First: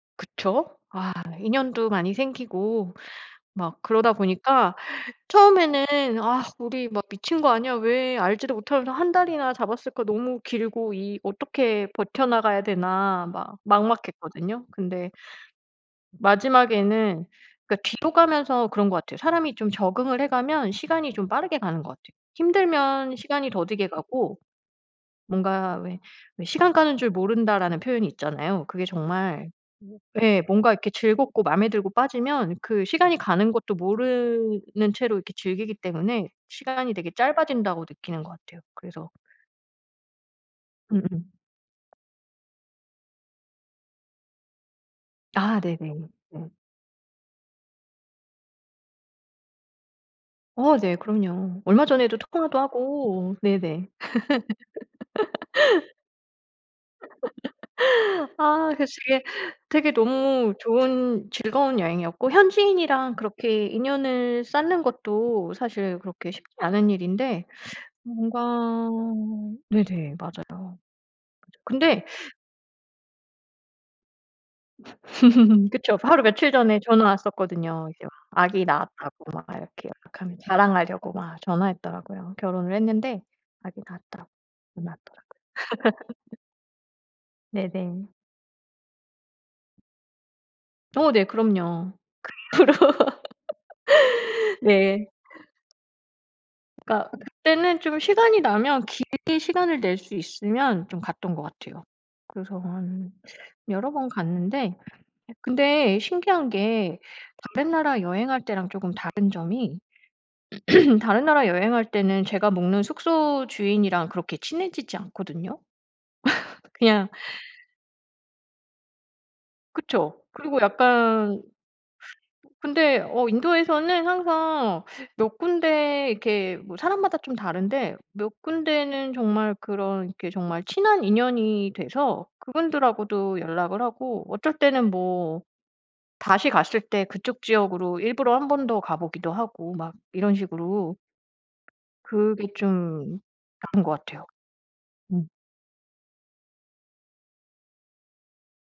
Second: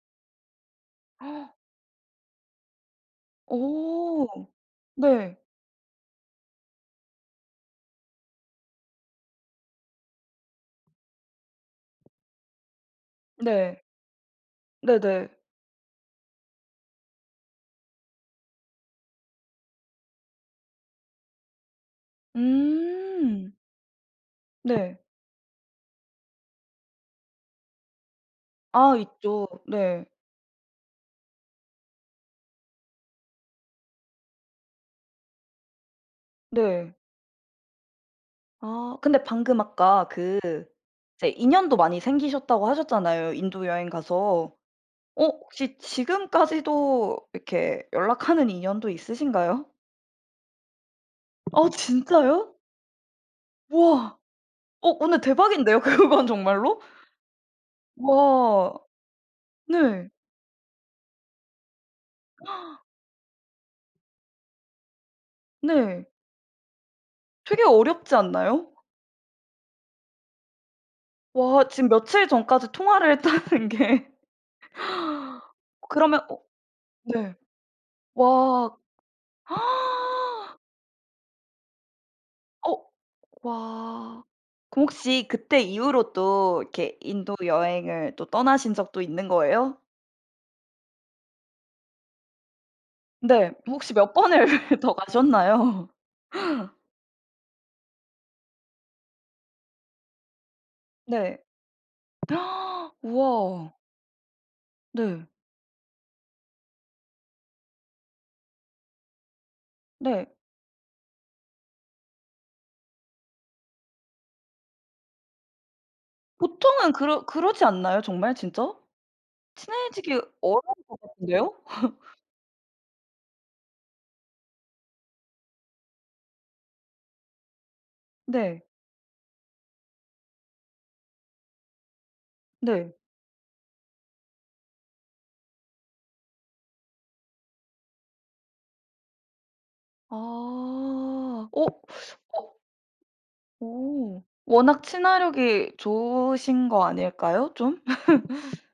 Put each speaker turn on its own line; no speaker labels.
그쵸? 아 인연도 많이 생기고 막 그러다
어.
보니까
네.
처음에는 '아 우리 막 미친 거 아니야? 왜 알지도 못하면서 1 달이나 잡았을까. 너무 길고 이 어떻게 버텨 나가야 되나.' 막
네.
막막했거든요. 근데
네네.
마지막에는 그러니까 뒤로 가면서 그런 것 같아요. 사람이 좀 적응을 해가면 시간이 좀 빠르게 가는 것 같아요. 힘들면 시간이
음.
더디게 가고
네.
뭔가 왜 왜 "시간 가는 줄 모른다."라는 표현이 있잖아요. 그게
아 있죠.
정말
네.
예. 뭔가 이렇게 즐겁고 맘에 들고 빠지면 그 시간이 가는 것도 모르는 채로 이렇게 즐기기 때문에
네.
시간이 되게 짧아진다고 느끼는 것 같아요.
아
그래서.
근데 방금 아까 그 이제
음음.
인연도 많이 생기셨다고 하셨잖아요, 인도 여행 가서. 어
아
혹시
네네. 네.
지금까지도 이렇게 연락하는 인연도 있으신가요?
어 네. 그럼요.
어
얼마 전에도
진짜요?
통화도 하고 네네.
우와 어 어 네. 대박인데요. 그건 정말로?
아
우와
그래서 되게 되게
네.
너무 좋은 즐거운 여행이었고 현지인이랑 그렇게 인연을 쌓는 것도 사실
네.
그렇게 쉽지 않은 일인데
되게 어렵지
뭔가
않나요?
네네. 맞아요. [unintelligible]
와 지금
근데
며칠 전까지 통화를 했다는 게.
그쵸.
그러면
바로
어
며칠 전에 전화
네.
왔었거든요. 이제 아기
와.
낳았다고 막 이렇게 연락하면 자랑하려고 막 전화했더라고요. 결혼을
어
했는데 아기
와
낳았다고
그럼
전화
혹시
왔더라고요.
그때 이후로 또 이렇게 인도
네네.
여행을 또 떠나신 적도 있는 거예요?
어 네. 그럼요. 그 이후로
네. 혹시 몇 번을 더
네.
가셨나요?
그니까 그때는 좀 시간이 나면 길게 시간을 낼 수 있으면 좀 갔던
네.
것 같아요. 그래서 한
우와.
여러 번 갔는데
네.
이 근데 신기한 게 다른 나라 여행할 때랑 조금 다른 점이
네.
다른 나라 여행할 때는 제가 묵는 숙소 주인이랑 그렇게 친해지지 않거든요.
보통은
그냥
그러 그러지 않나요? 정말 진짜. 친해지기
그쵸. 그리고
어려울 것
약간
같은데요.
근데 어 인도에서는 항상 몇 군데 이렇게 뭐 사람마다 좀 다른데 몇
네.
군데는 정말 그런 이렇게 정말 친한 인연이 돼서
네.
그분들하고도 연락을 하고 어쩔 때는 뭐 다시 갔을 때 그쪽 지역으로 일부러 한 번 더 가보기도 하고 막
아
이런 식으로
어
그게
어.
좀 다른 것
오
같아요.
워낙
음.
친화력이 좋으신 거 아닐까요? 좀?